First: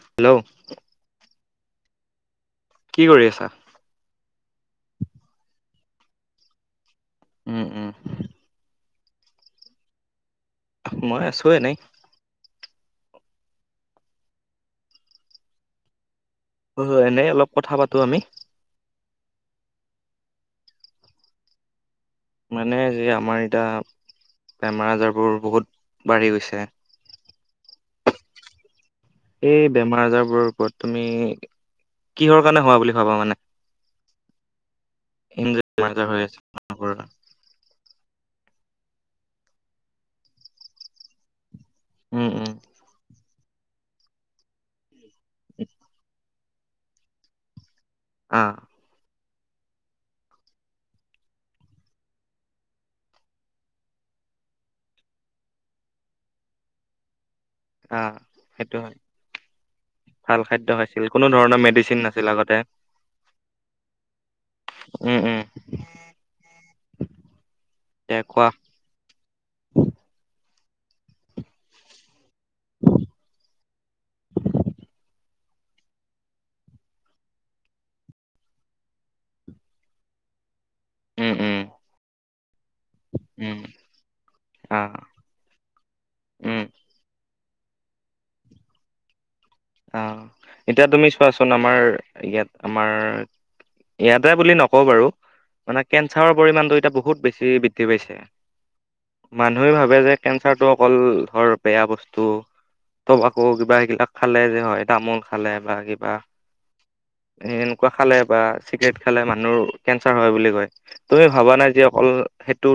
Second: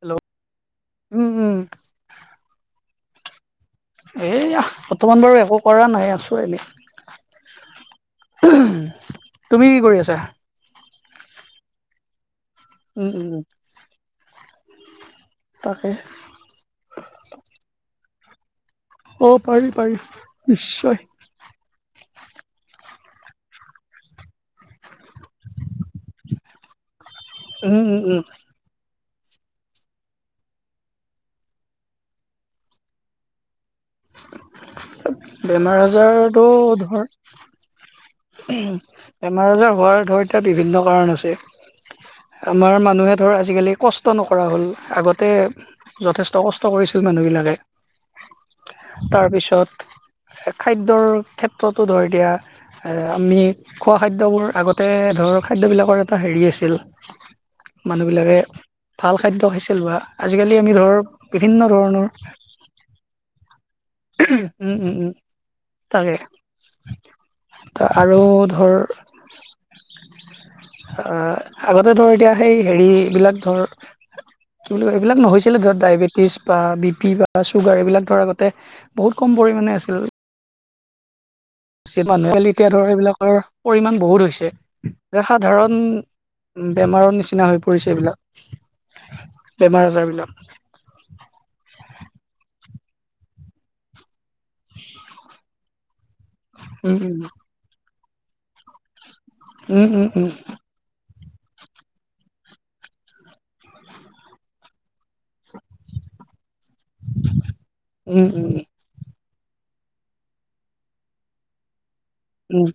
Hello. উম, উম। কি কৰি আছা? এয়া বৰ্তমান বাৰু একো কৰা নাই আছোঁ এনেই। উম, উম। তুমি কি কৰি আছা? মই আছোঁ এনেই। উ, উ, উ। তাকে। হয় এনেই অলপ কথা পাতো আমি। অ' পাৰি পাৰি নিশ্চয়। মানে যে আমাৰ এতিয়া বেমাৰ আজাৰবোৰ বহুত বাঢ়ি গৈছে। উ, উ, উ। এই বেমাৰ আজাৰবোৰৰ ওপৰত তুমি কিহৰ কাৰণে হোৱা বুলি ভাবা মানে? বেমাৰ আজাৰ হৈ আছে আজাৰটো মানুহবোৰৰ। ধৰ বেমাৰ আজাৰ হোৱাৰ ধৰ এতিয়া বিভিন্ন কাৰণ আছে। উম, উম, আমাৰ মানুহে ধৰ আজিকালি কষ্ট নকৰা হ'ল, আগতে যথেষ্ট কষ্ট কৰিছিল মানুহবিলাকে অ'। তাৰপিছত খাদ্যৰ ক্ষেত্ৰতো ধৰি দিয়া আমি খোৱা খাদ্যবোৰ আগতে ধৰ খাদ্যবিলাকৰ এটা হেৰি আছিল অ'। মানুহবিলাকে সেইটো হয়, ভাল খাদ্য খাইছিল বা ভাল আজিকালি খাদ্য আমি ধৰ খাইছিল, কোনো বিভিন্ন মেডিচিন ধৰণৰ [unintelligible] উম, উম, উম। তাকে। ত' এতিয়া আৰু কোৱা। ধৰ [inaudible] আ, আগতে ধৰ এতিয়া সেই হেৰি বিলাক ধৰ কি বুলি কয়, এইবিলাক নহৈছিলে, ধৰ ডায়েবেটিছ বা বি পি বা চুগাৰ এইবিলাক ধৰা আগত তে বহুত কম পৰিমাণে আছিল। উম, উম, পিছে মানুহে পলিট এইবিলাকৰ উম, পৰিমান বহুত হৈছে অ', যে সাধাৰণ উম, বেমাৰৰ নিচিনা হৈ কৰিছে এইবিলাক। বেমাৰ আজাৰ অ' বিলাক। এতিয়া তুমি চোৱাচোন আমাৰ ইয়াত আমাৰ ইয়াত বুলি নকও বাৰু, মানে কেঞ্চাৰৰ পৰিমাণটো এতিয়া উম বহুত উম বেছি বৃদ্ধি পাইছে। মানুহে উম ভাবে উম যে উম কেঞ্চাৰটো অকল ধৰ বেয়া বস্তু ত' আকৌ কিবা সেইগিলাক খালে যে হয় তামোল খালে বা কিবা এ, এনেকুৱা খালে উম বা উম চিগৰেট খালে মানুহ নুৰ কেঞ্চাৰ হয় বুলি কয়, তুমি ভবা নাই যি অকল উম।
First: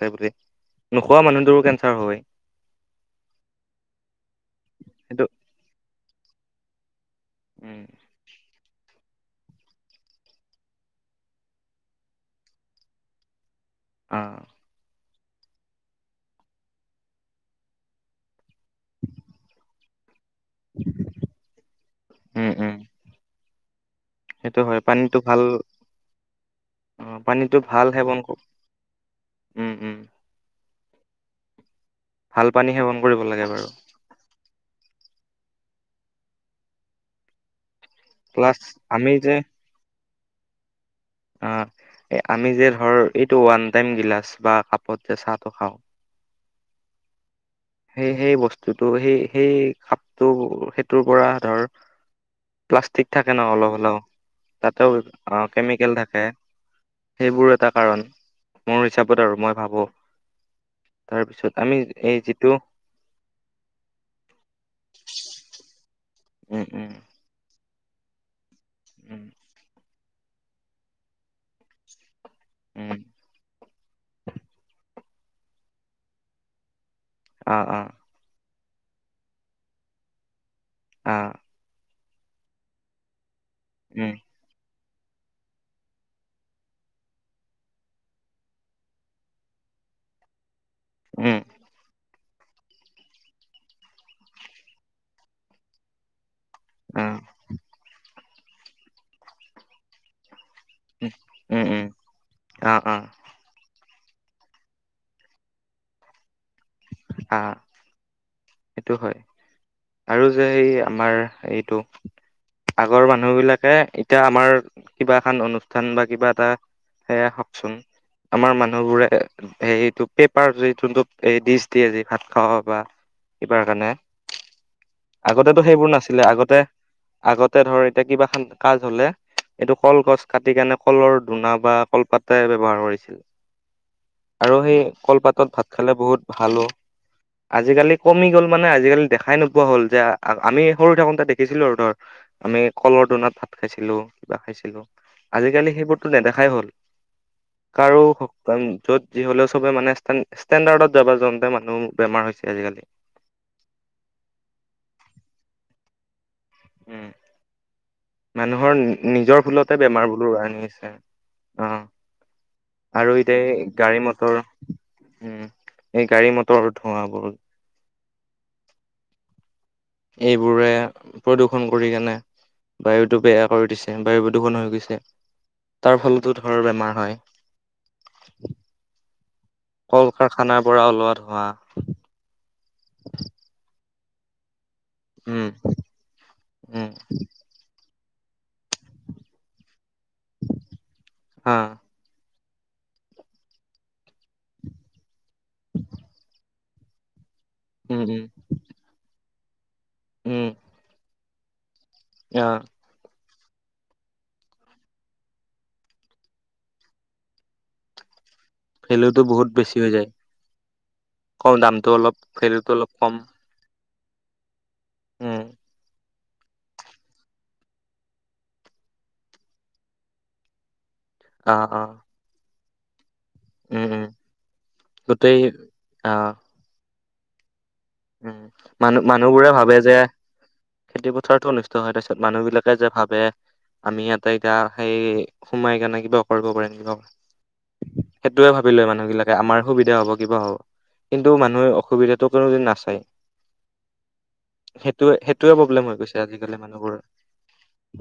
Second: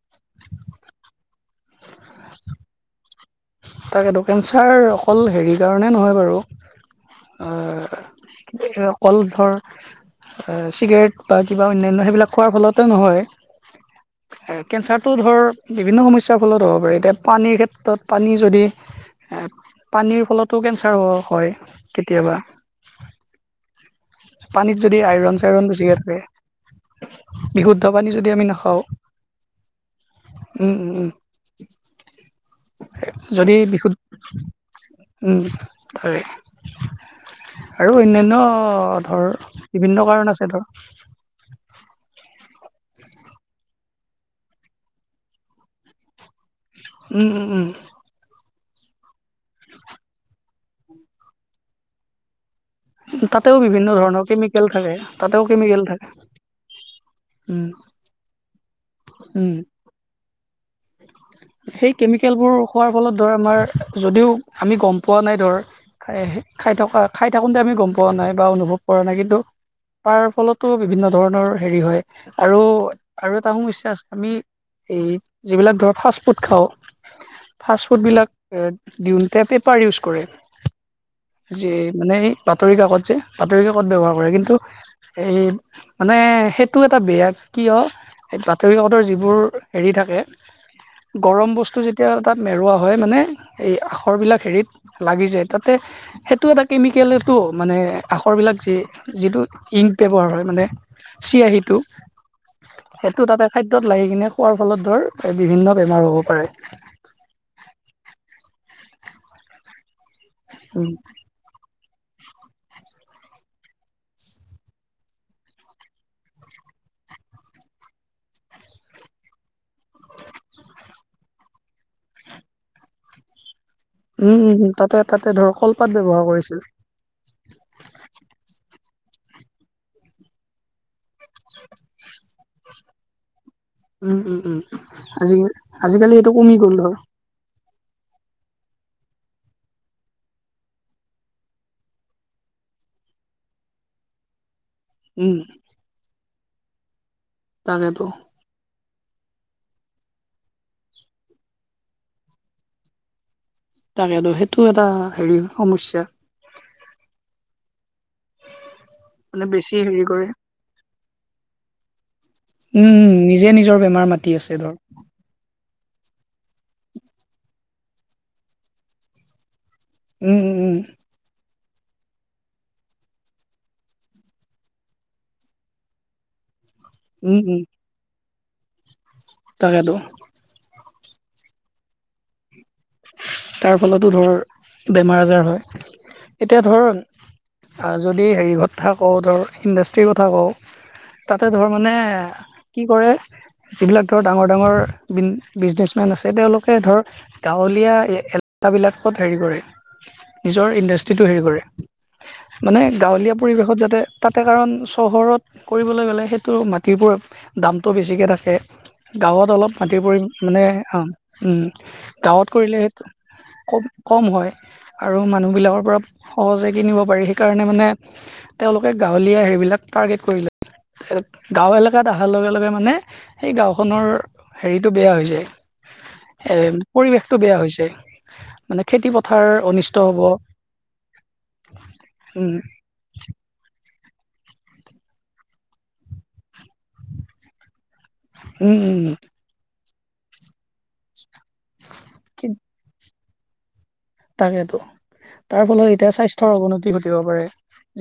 বাৰে পতি নোখোৱা মানুহটোৰো কেঞ্চাৰ হয়। তাকেতো কেঞ্চাৰ অকল সেইটো হেৰিৰ কাৰণে নহয় বাৰু উম এ কল ধৰ চিগাৰেট বা কিবা অন্যান্য সেইবিলাক খোৱাৰ ফলতে নহয়। অ কেঞ্চাৰটো ধৰ বিভিন্ন সমস্যাৰ ফলত হ'ব পাৰে, এতিয়া পানীৰ ক্ষেত্ৰত পানী যদি পানীৰ ফলতো কেঞ্চাৰ হয় কেতিয়াবা। উম উম সেইটো পানীত হয় যদি পানীটো আইৰন ভাল চাইৰন বেছিকৈ থাকে। অ পানীটো বিশুদ্ধ ভাল পানী সেৱন ক যদি আমি নাখাওঁ উম উম উম, উম, উম। ভাল পানী সেৱন কৰিব লাগে যদি বাৰু বিশুদ্ধ উম, হয়। আৰু অন্যান্য প্লাছ আমি ধৰ বিভিন্ন কাৰণ আছে ধৰ। আ, আমি যে ধৰ এইটো ওৱান টাইম গিলাচ বা কাপত যে চাহটো খাওঁ উম, উম। উম সেই সেই বস্তু যিটো সেই সেই কাপটো সেইটোৰপৰা ধৰ প্লাষ্টিক থাকে ন' তাতেও অলপ বিভিন্ন হ'লেও ধৰণৰ কেমিকেল তাতেও থাকে তাতেও অ' কেমিকেল থাকে। সেইবোৰো উম এটা কাৰণ। মোৰ হিচাপত আৰু, মই উম ভাবোঁ। তাৰপিছত আমি সেই এই যে কেমিকেলবোৰ খোৱাৰ ফলত ধৰ আমাৰ যদিও আমি গম পোৱা নাই ধৰ খাই উম খাই উম থকা খাই থাকোঁতে আমি গম পোৱা নাই বা অনুভৱ কৰা নাই উম কিন্তু তাৰ ফলতো বিভিন্ন ধৰণৰ হেৰি হয় আৰু উম আৰু এটা সমস্যা আছে আমি এই যিবিলাক ধৰ ফাষ্টফুড খাওঁ, অ অ ফাষ্ট ফুডবিলাক দিওঁতে পেপাৰ ইউজ কৰে অ যে, মানে বাতৰি কাকত যে। বাতৰি কাকত উম ব্যৱহাৰ কৰে কিন্তু এই মানে সেইটো এটা বেয়া কিয় হেই বাতৰি কাকতৰ যিবোৰ হেৰি থাকে উম গৰম বস্তু যেতিয়া তাত মেৰুৱা হয় মানে এই আখৰবিলাক হেৰিত লাগি যায় তাতে সেইটো এটা অ কেমিকেলটো মানে আখৰবিলাক যি যিটো ইংক ব্যৱহাৰ হয় মানে উম চিয়হীটো উম অ অ সেইটো তাতে খাদ্য দত লাগি কিনে খোৱাৰ ফলত ধৰ বিভিন্ন বেমাৰ হ'ব পাৰে। আ, এইটো হয়। আৰু যে এই উম আমাৰ এইটো আগৰ মানুহবিলাকে এতিয়া আমাৰ কিবা এখন অনুষ্ঠান বা কিবা এটা সেয়া হকচোন। আমাৰ মানুহবোৰে সেইটো পেপাৰ যে যোনটো এই ডিচ দিয়ে যি ভাত খাৱ বা বাৰ কাৰণে, উম উম উম তাতে তাতে ধৰ আগতেতো সেইবোৰ কলপাত ব্যৱহাৰ নাছিলে আগতে কৰিছিল আগতে ধৰ এতিয়া কিবা খান কাজ হ'লে এইটো কলগছ কাটি কেনে কলৰ ধূনা বা কলপাতে ব্যৱহাৰ কৰিছিল। উম উম আৰু উম সেই আজি কলপাতত ভাত খালে আজিকালি বহুত এইটো কমি ভালো। গ'ল ধৰ আজিকালি কমি গ'ল মানে আজিকালি দেখাই নোপোৱা হ'ল যে আমি সৰু থাকোতে দেখিছিলোঁ আৰু ধৰ আমি কল পধুনত ভাত খাইছিলোঁ কিবা খাইছিলোঁ। উম আজিকালি সেইবোৰতো নেদেখাই হ'ল। কাৰো তাকেতো খ য'ত যি হ'লেও চবেই মানে ষ্টে-ষ্টেণ্ডাৰ্ডত যাব যাওঁতে মানুহ বেমাৰ হৈছে আজিকালি। তাকেতো সেইটো এটা হেৰি সমস্যা। উম। মানুহৰ নিজৰ মানে বেছি ভূলতে হেৰি কৰে বেমাৰবোৰো আনি আছে অ'। উম আৰু নিজে এতিয়া নিজৰ গাড়ী বেমাৰ মাতি মটৰ, আছে ধৰ উম। এই গাড়ীমটৰৰ ধোঁৱাবোৰ। উম উম এইবোৰে উম প্ৰদূষণ কৰি কেনে বায়ুটো বেয়া কৰি দিছে, বায়ু প্ৰদূষণ হৈ গৈছে। তাৰফলতো ধৰ বেমাৰ হয় উম, উম। তাকেতো কল কাৰখানাৰপৰা ওলোৱা ধোৱা। তাৰফলতো ধৰ বেমাৰ আজাৰ উম হয়। এতিয়া ধৰ উম আ যদি হেৰি কথা কওঁ, ধৰ ইণ্ডাষ্ট্ৰীৰ কথা কওঁ তাতে হা ধৰ মানে কি কৰে যিবিলাক ধৰ ডাঙৰ ডাঙৰ বি-বিজনেছমেন আছে তেওঁলোকে ধৰ গাঁৱলীয়া উম উম এলেকাবিলাকত হেৰি কৰে, উম নিজৰ ইণ্ডাষ্ট্ৰিটো হেৰি কৰে। অ মানে গাঁৱলীয়া পৰিৱেশত যাতে তাতে কাৰণ চহৰত কৰিবলৈ গ'লে সেইটো মাটিৰ পৰ দামটো বেছিকৈ থাকে। ভেলুটো বহুত গাঁৱত অলপ বেছি হৈ মাটিৰ যায় পৰি মানে, অ কম উম দামটো অলপ ভেলুটো অলপ কম। খুম কম হয় আৰু উম মানুহবিলাকৰ পৰা সহজে কিনিব পাৰি সেইকাৰণে মানে তেওঁলোকে গাঁৱলীয়া হেৰিবলাক টাৰ্গেট কৰি লয়। অ গাঁও অ এলেকাত অহাৰ লগে লগে মানে সেই উম উম গাঁওখনৰ হেৰিটো বেয়া হৈ গোটেই যায়, এ পৰিৱেশটো বেয়া হৈ যায় উ মানে খেতি পথাৰ মানুহ-মানুহবোৰে ভাবে যে অনিষ্ট হ'ব খেতি পথাৰতো অনুষ্ট হয়, তাৰপিছত মানুহ উম বিলাকে যে ভাবে আমি ইতে এতিয়া গা সেই সোমাই কাৰনে কিবা কৰিব পাৰিম দিয়ক। সেইটোৱে ভাবি উম লয় উম মানুহবিলাকে আমাৰ সুবিধা হ'ব, কিবা হ'ব, কিন্তু মানুহে অসুবিধাতটো কোনো নাচ তাকেটো। সেইটোৱে সেইটোৱে তাৰ প্ৰব্লেম ফলত হৈ এতিয়া গৈছে স্বাস্থ্যৰ আজিকালি অৱনতি মানুহবোৰৰ ঘটিব পাৰে,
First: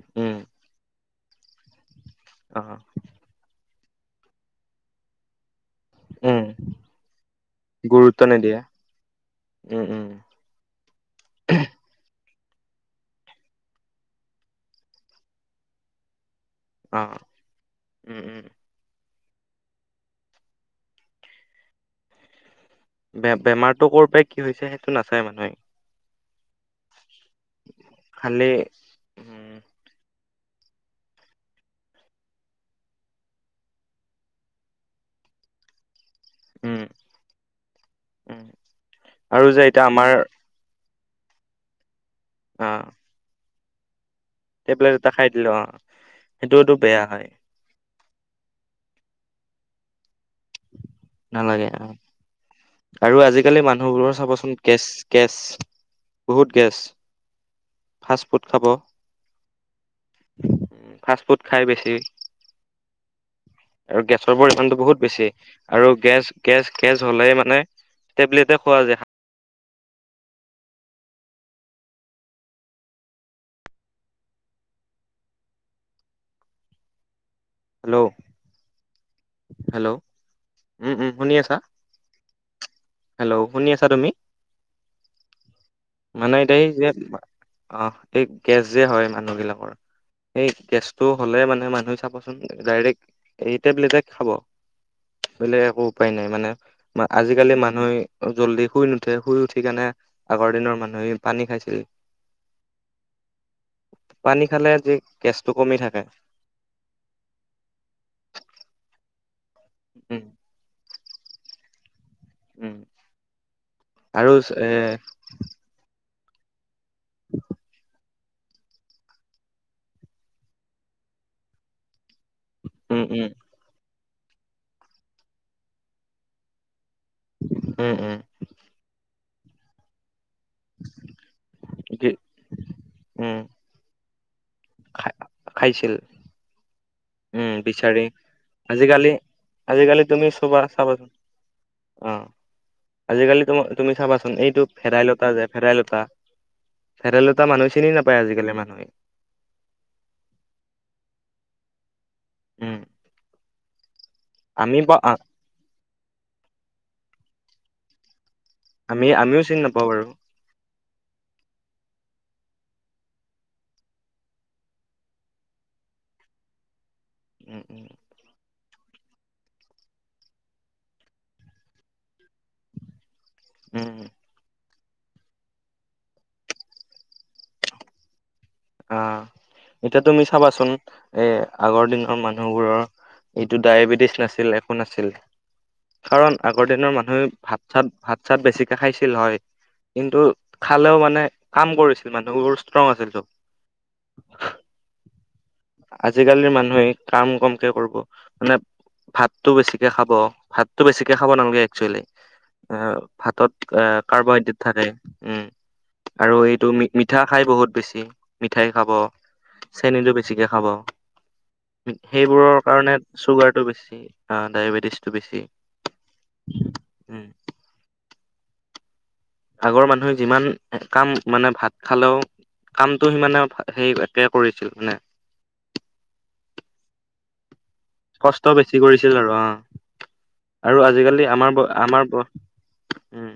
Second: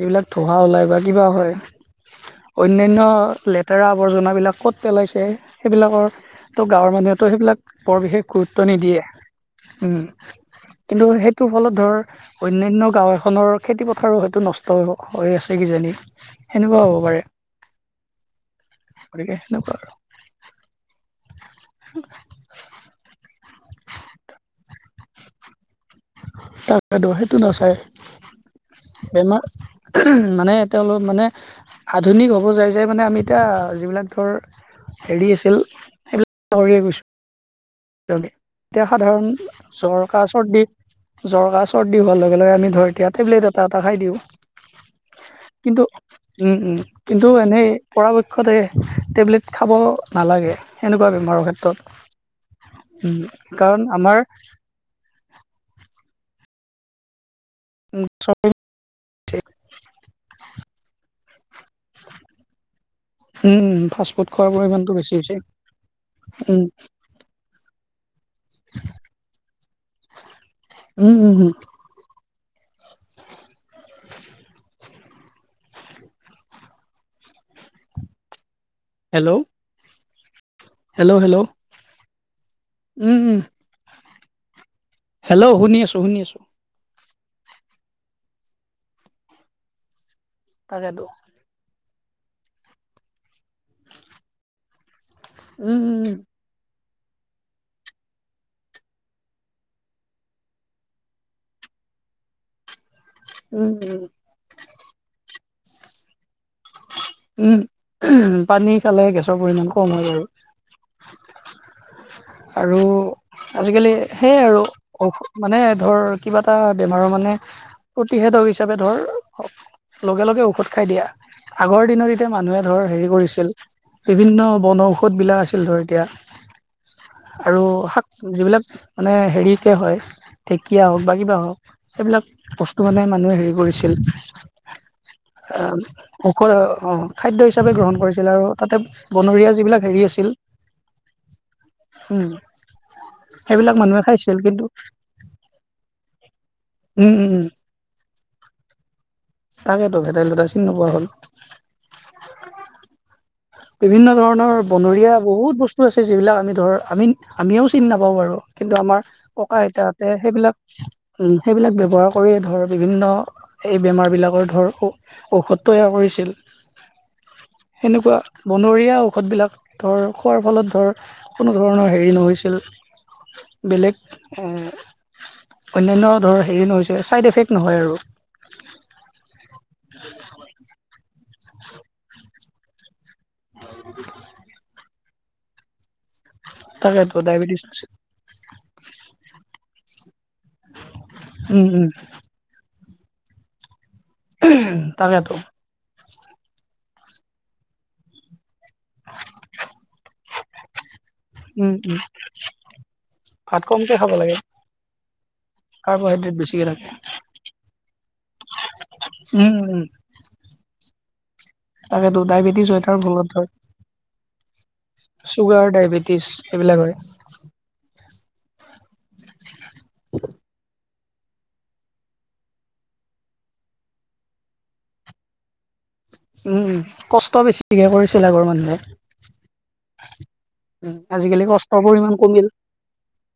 যিবিলাক উম ধোঁৱা ওলায় বা কিবা হয়। অ অন্যান্য লেতেৰা আৱৰ্জনাবিলাক ক'ত পেলাইছে। সেইবিলাকৰ উম তো গাঁৱৰ মানুহেতটো সেইবিলাক বৰ বিশেষ গুৰুত্ব নিদিয়ে। উম। কিন্তু সেইটোৰ ফলত ধৰ অন্যান্য গাঁও এখনৰ খেতি পথাৰো হয়টো নষ্ট হৈ আছে কিজানি [inaudible] অ পাৰে উম উম। গতিকে সেনেকুৱা আৰু। বেমাৰটো ক'ৰ পৰাই কি হৈছে সেইটো নাচায় মানুহে। তাক সেইটো না, খালি বেমাৰ উম মানে তেওঁ মানে আধুনিক হ'ব যায় যায় মানে আমি এতিয়া যিবিলাক ধৰ হেৰি আছিল সেইবিলাক উম পাহৰিয়ে গৈছো, [unintelligible] উম এতিয়া সাধাৰণ আৰু যে এতিয়া জ্বৰ, আমাৰ কাহ, চৰ্দি জ্বৰ, কাহ, চৰ্দি হোৱাৰ লগে লগে আমি ধৰ এতিয়া টেবলেট এটা এটা খাই দিওঁ। টেবলেত এটা খাই দিলো অ কিন্তু, উম সেইটোতো উম বেয়া হয় কিন্তু এনেই পৰাপক্ষত এই টেবলেট খাব নালাগে সেনেকুৱা বেমাৰৰ নালাগে ক্ষেত্ৰত। অ উম আৰু আজিকালি কাৰণ মানুহবোৰৰ আমাৰ চাবচোন গছ-গেছ বহুত গেছ। ফাচ ফুড খাব। ফাচ ফু খাই বেছি উম, আৰু ফাষ্ট ফুড গেছৰ খোৱাৰ পৰিমণটো পৰিমাণটো বহুত বেছি হৈছে। আৰু উম, গেছ-গেছ-গেছ হ'লে মানে টেবলেটে খোৱা যায়। উম উম উম। [unintelligible] হেল্ল'। Hello, hello. উম উম হেল্ল', শুনি হেল্ল', আছা? উম, হেল্ল' উম, শুনি আছা তুমি? হেল্ল। শুনি আছোঁ, শুনি মানে আছোঁ। এতিয়া এই যে আহ এই গেছ যে হয় মানুহ বিলাকৰ। সেই গেছটো তাকেতো, হ'লে মানে মানুহে চাবচোন ডাইৰেক্ট এই টেবলেটে খাব। বেলেগ উম, একো উপায় উম, নাই মানে আজিকালি মানুহে জল্দি শুই নুঠে, শুই উঠি কেনে আগৰ দিনৰ মানে পানী খাইছিল, উম, উম, পানী খালে যে টো কমি থাকে। উম পানী খালে গেছৰ পৰিমাণ কম হয় বাৰু। উম উম আৰু আজিকালি সেয়াই আৰু মানে ধৰ কিবা এটা বেমাৰৰ মানে উত প্ৰতিষেধক হিচাপে ধৰ লগে লগে ঔষধ খাই দিয়া। আগৰ দিনৰ তিয়া মানুহে ধৰ উম হেৰি উম কৰিছিল, বিভিন্ন বনঔষধবিলাক আছিল ধৰ এতিয়া আৰু উম উম শাক যিবিলাক মানে হেৰিকে হয় ঢেঁকীয়া হওক বা কিবা হওক কি সেইবিলাক বস্তু মানে মানুহে হেৰি কৰিছিল। খা ঔখ খাদ্য উম হিচাপে বিচাৰি গ্ৰহণ কৰিছিল আৰু তাতে আজিকালি বনৰীয়া যিবিলাক আজিকালি হেৰি তুমি আছিল চবা চাবচোন। উম অ'। আজিকালি সেইবিলাক তম-তুমি মানুহে চাবাচোন খাইছিল এইটো কিন্তু ভেদাইলতা যে ভেদাইলতা উম উম ভেদাইলতা মানুহ চিনি নাপায় আজিকালি মানুহে। তাকেইেতো ভেদাইলতাই চিন নোপোৱা হ'ল। উম। বিভিন্ন ধৰণৰ আমি পা বনৰীয়া বহুত বস্তু আছে যিবিলাক আমি ধৰ আমি আমিও চিনি নাপাওঁ বাৰু। কিন্তু আমাৰ ককা আইতাহঁতে সেইবিলাক উ সেইবিলাক ব্যৱহাৰ কৰিয়েই ধৰ বিভিন্ন এই বেমাৰবিলাকৰ ধৰ ঔষধ তৈয়াৰ কৰিছিল। উম, উম। সেনেকুৱা বনৰীয়া ঔষধবিলাক ধৰ খোৱাৰ ফলত ধৰ কোনো ধৰণৰ হেৰি নহৈছিল। উম বেলেগ উ অন্যান্য ধৰ হেৰি নহৈছে, চাইড এফেক্ট নহয় আৰু। আহ এতিয়া তুমি চাবাচোন এ, আগৰ দিনৰ মানুহবোৰৰ এইটো ডায়েবেটিছ নাছিল, একোঁ নাছিল কাৰণ আগৰ দিনৰ তাকেতো মানুহে ডায়েবেটিছ ভাত চাত, ভাত চাত বেছিকৈ খাইছিল হয় কিন্তু খালেও মানে উম কাম উম কৰিছিল মানুহবোৰ ষ্ট্ৰং আছিল চব। তাকেতো। আজিকালিৰ মানুহে কাম কমকে কৰিব মানে ভাতটো বেছিকে খাব। ভাতটো বেছিকে খাব নালাগে উম উম একচুৱেলি। আ, ভাতত ভাত আ, কমকে খাব লাগে কাৰ্বহাইড্ৰেট থাকে উম। কাৰ্বহাইড্ৰেট আৰু বেছিকে এইটো থাকে মিঠা খাই বহুত বেছি, মিঠাই খাব উম উম চেনীটো বেছি চিকে খাব। তাকেতো সেইবোৰৰ ডায়েবেটিছ হৈ কাৰণে তাৰ ফলত ধৰ চুগাৰটো বেছি, অ' ডায়েবেটিছটো বেছি। সেইবিলাকৰে। [inaudible] আগৰ মানুহে যিমান কাম মানে ভাত খালেও কামটো সি মমানে সেই একে কৰিছিল মানে। [inaudible] উম, উ, কষ্ট বেছি। কষ্ট বেছি কৰিছিল আৰু অ'। আৰু উম আজিকালি আমাৰ কষ্টৰ আমাৰ পৰিমাণ কমিল উম,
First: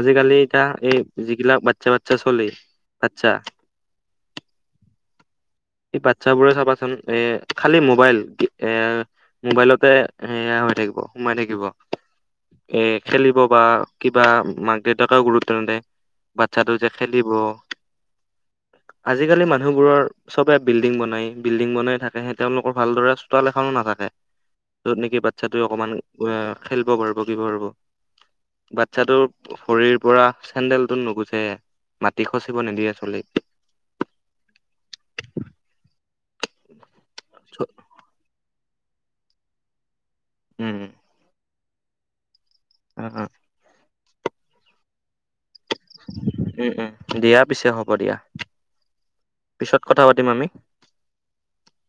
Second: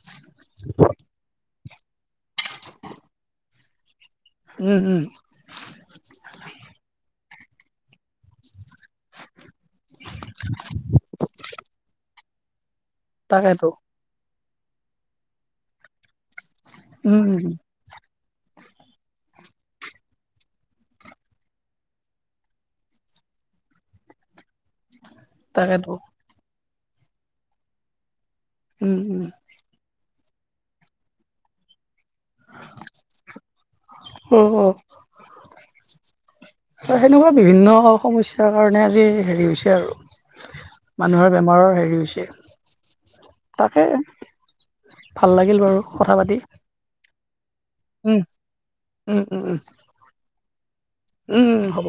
আজিকালি এতিয়া এই যিগিলাক আচছা চলি আচ্ছা উম, উম। ই বাচ্ছবোৰে চাবাচোন এ, খালি মোবাইল এ মোবাইলতে সেয়া হৈ থাকিব সোমাই থাকিব। এ, খেলিব বা তাকেতো কিবা মাক দেউতাকেও গুৰুত্ব নেদে। বাচ্ছাটোই যে উম খেলিব, উম আজিকালি মানুহবোৰৰ চবে বিল্ডিং বনাই, বিল্ডিং বনাই থাকে সেই তেওঁলোকৰ ভালদৰে চোতাল এখনো নাথাকে। য'ত নেকি বাচ্ছাতটো অকমান তাকেতো খেলিব পাৰিব, শিকিব পাৰিব। উম বাচ্ছাটো উম ভৰিৰ পৰা চেণ্ডেলটো নুগোচে। মাটি খচিব নিদিয়ে চলিক। অ অ সেনেকুৱা বিভিন্ন সমস্যা তাৰ কাৰণে আজি হেৰি হৈছে আৰু, উম মানুহৰ বেমাৰৰ হেৰি হৈছে। উম তাকে, ভাল লাগিল বাৰু কথা পাতি। উম উম দিয়া পিছে হ'ব দিয়া, উম উম উম পিছত কথা পাতিম আমি। উম, উম, হ'ব।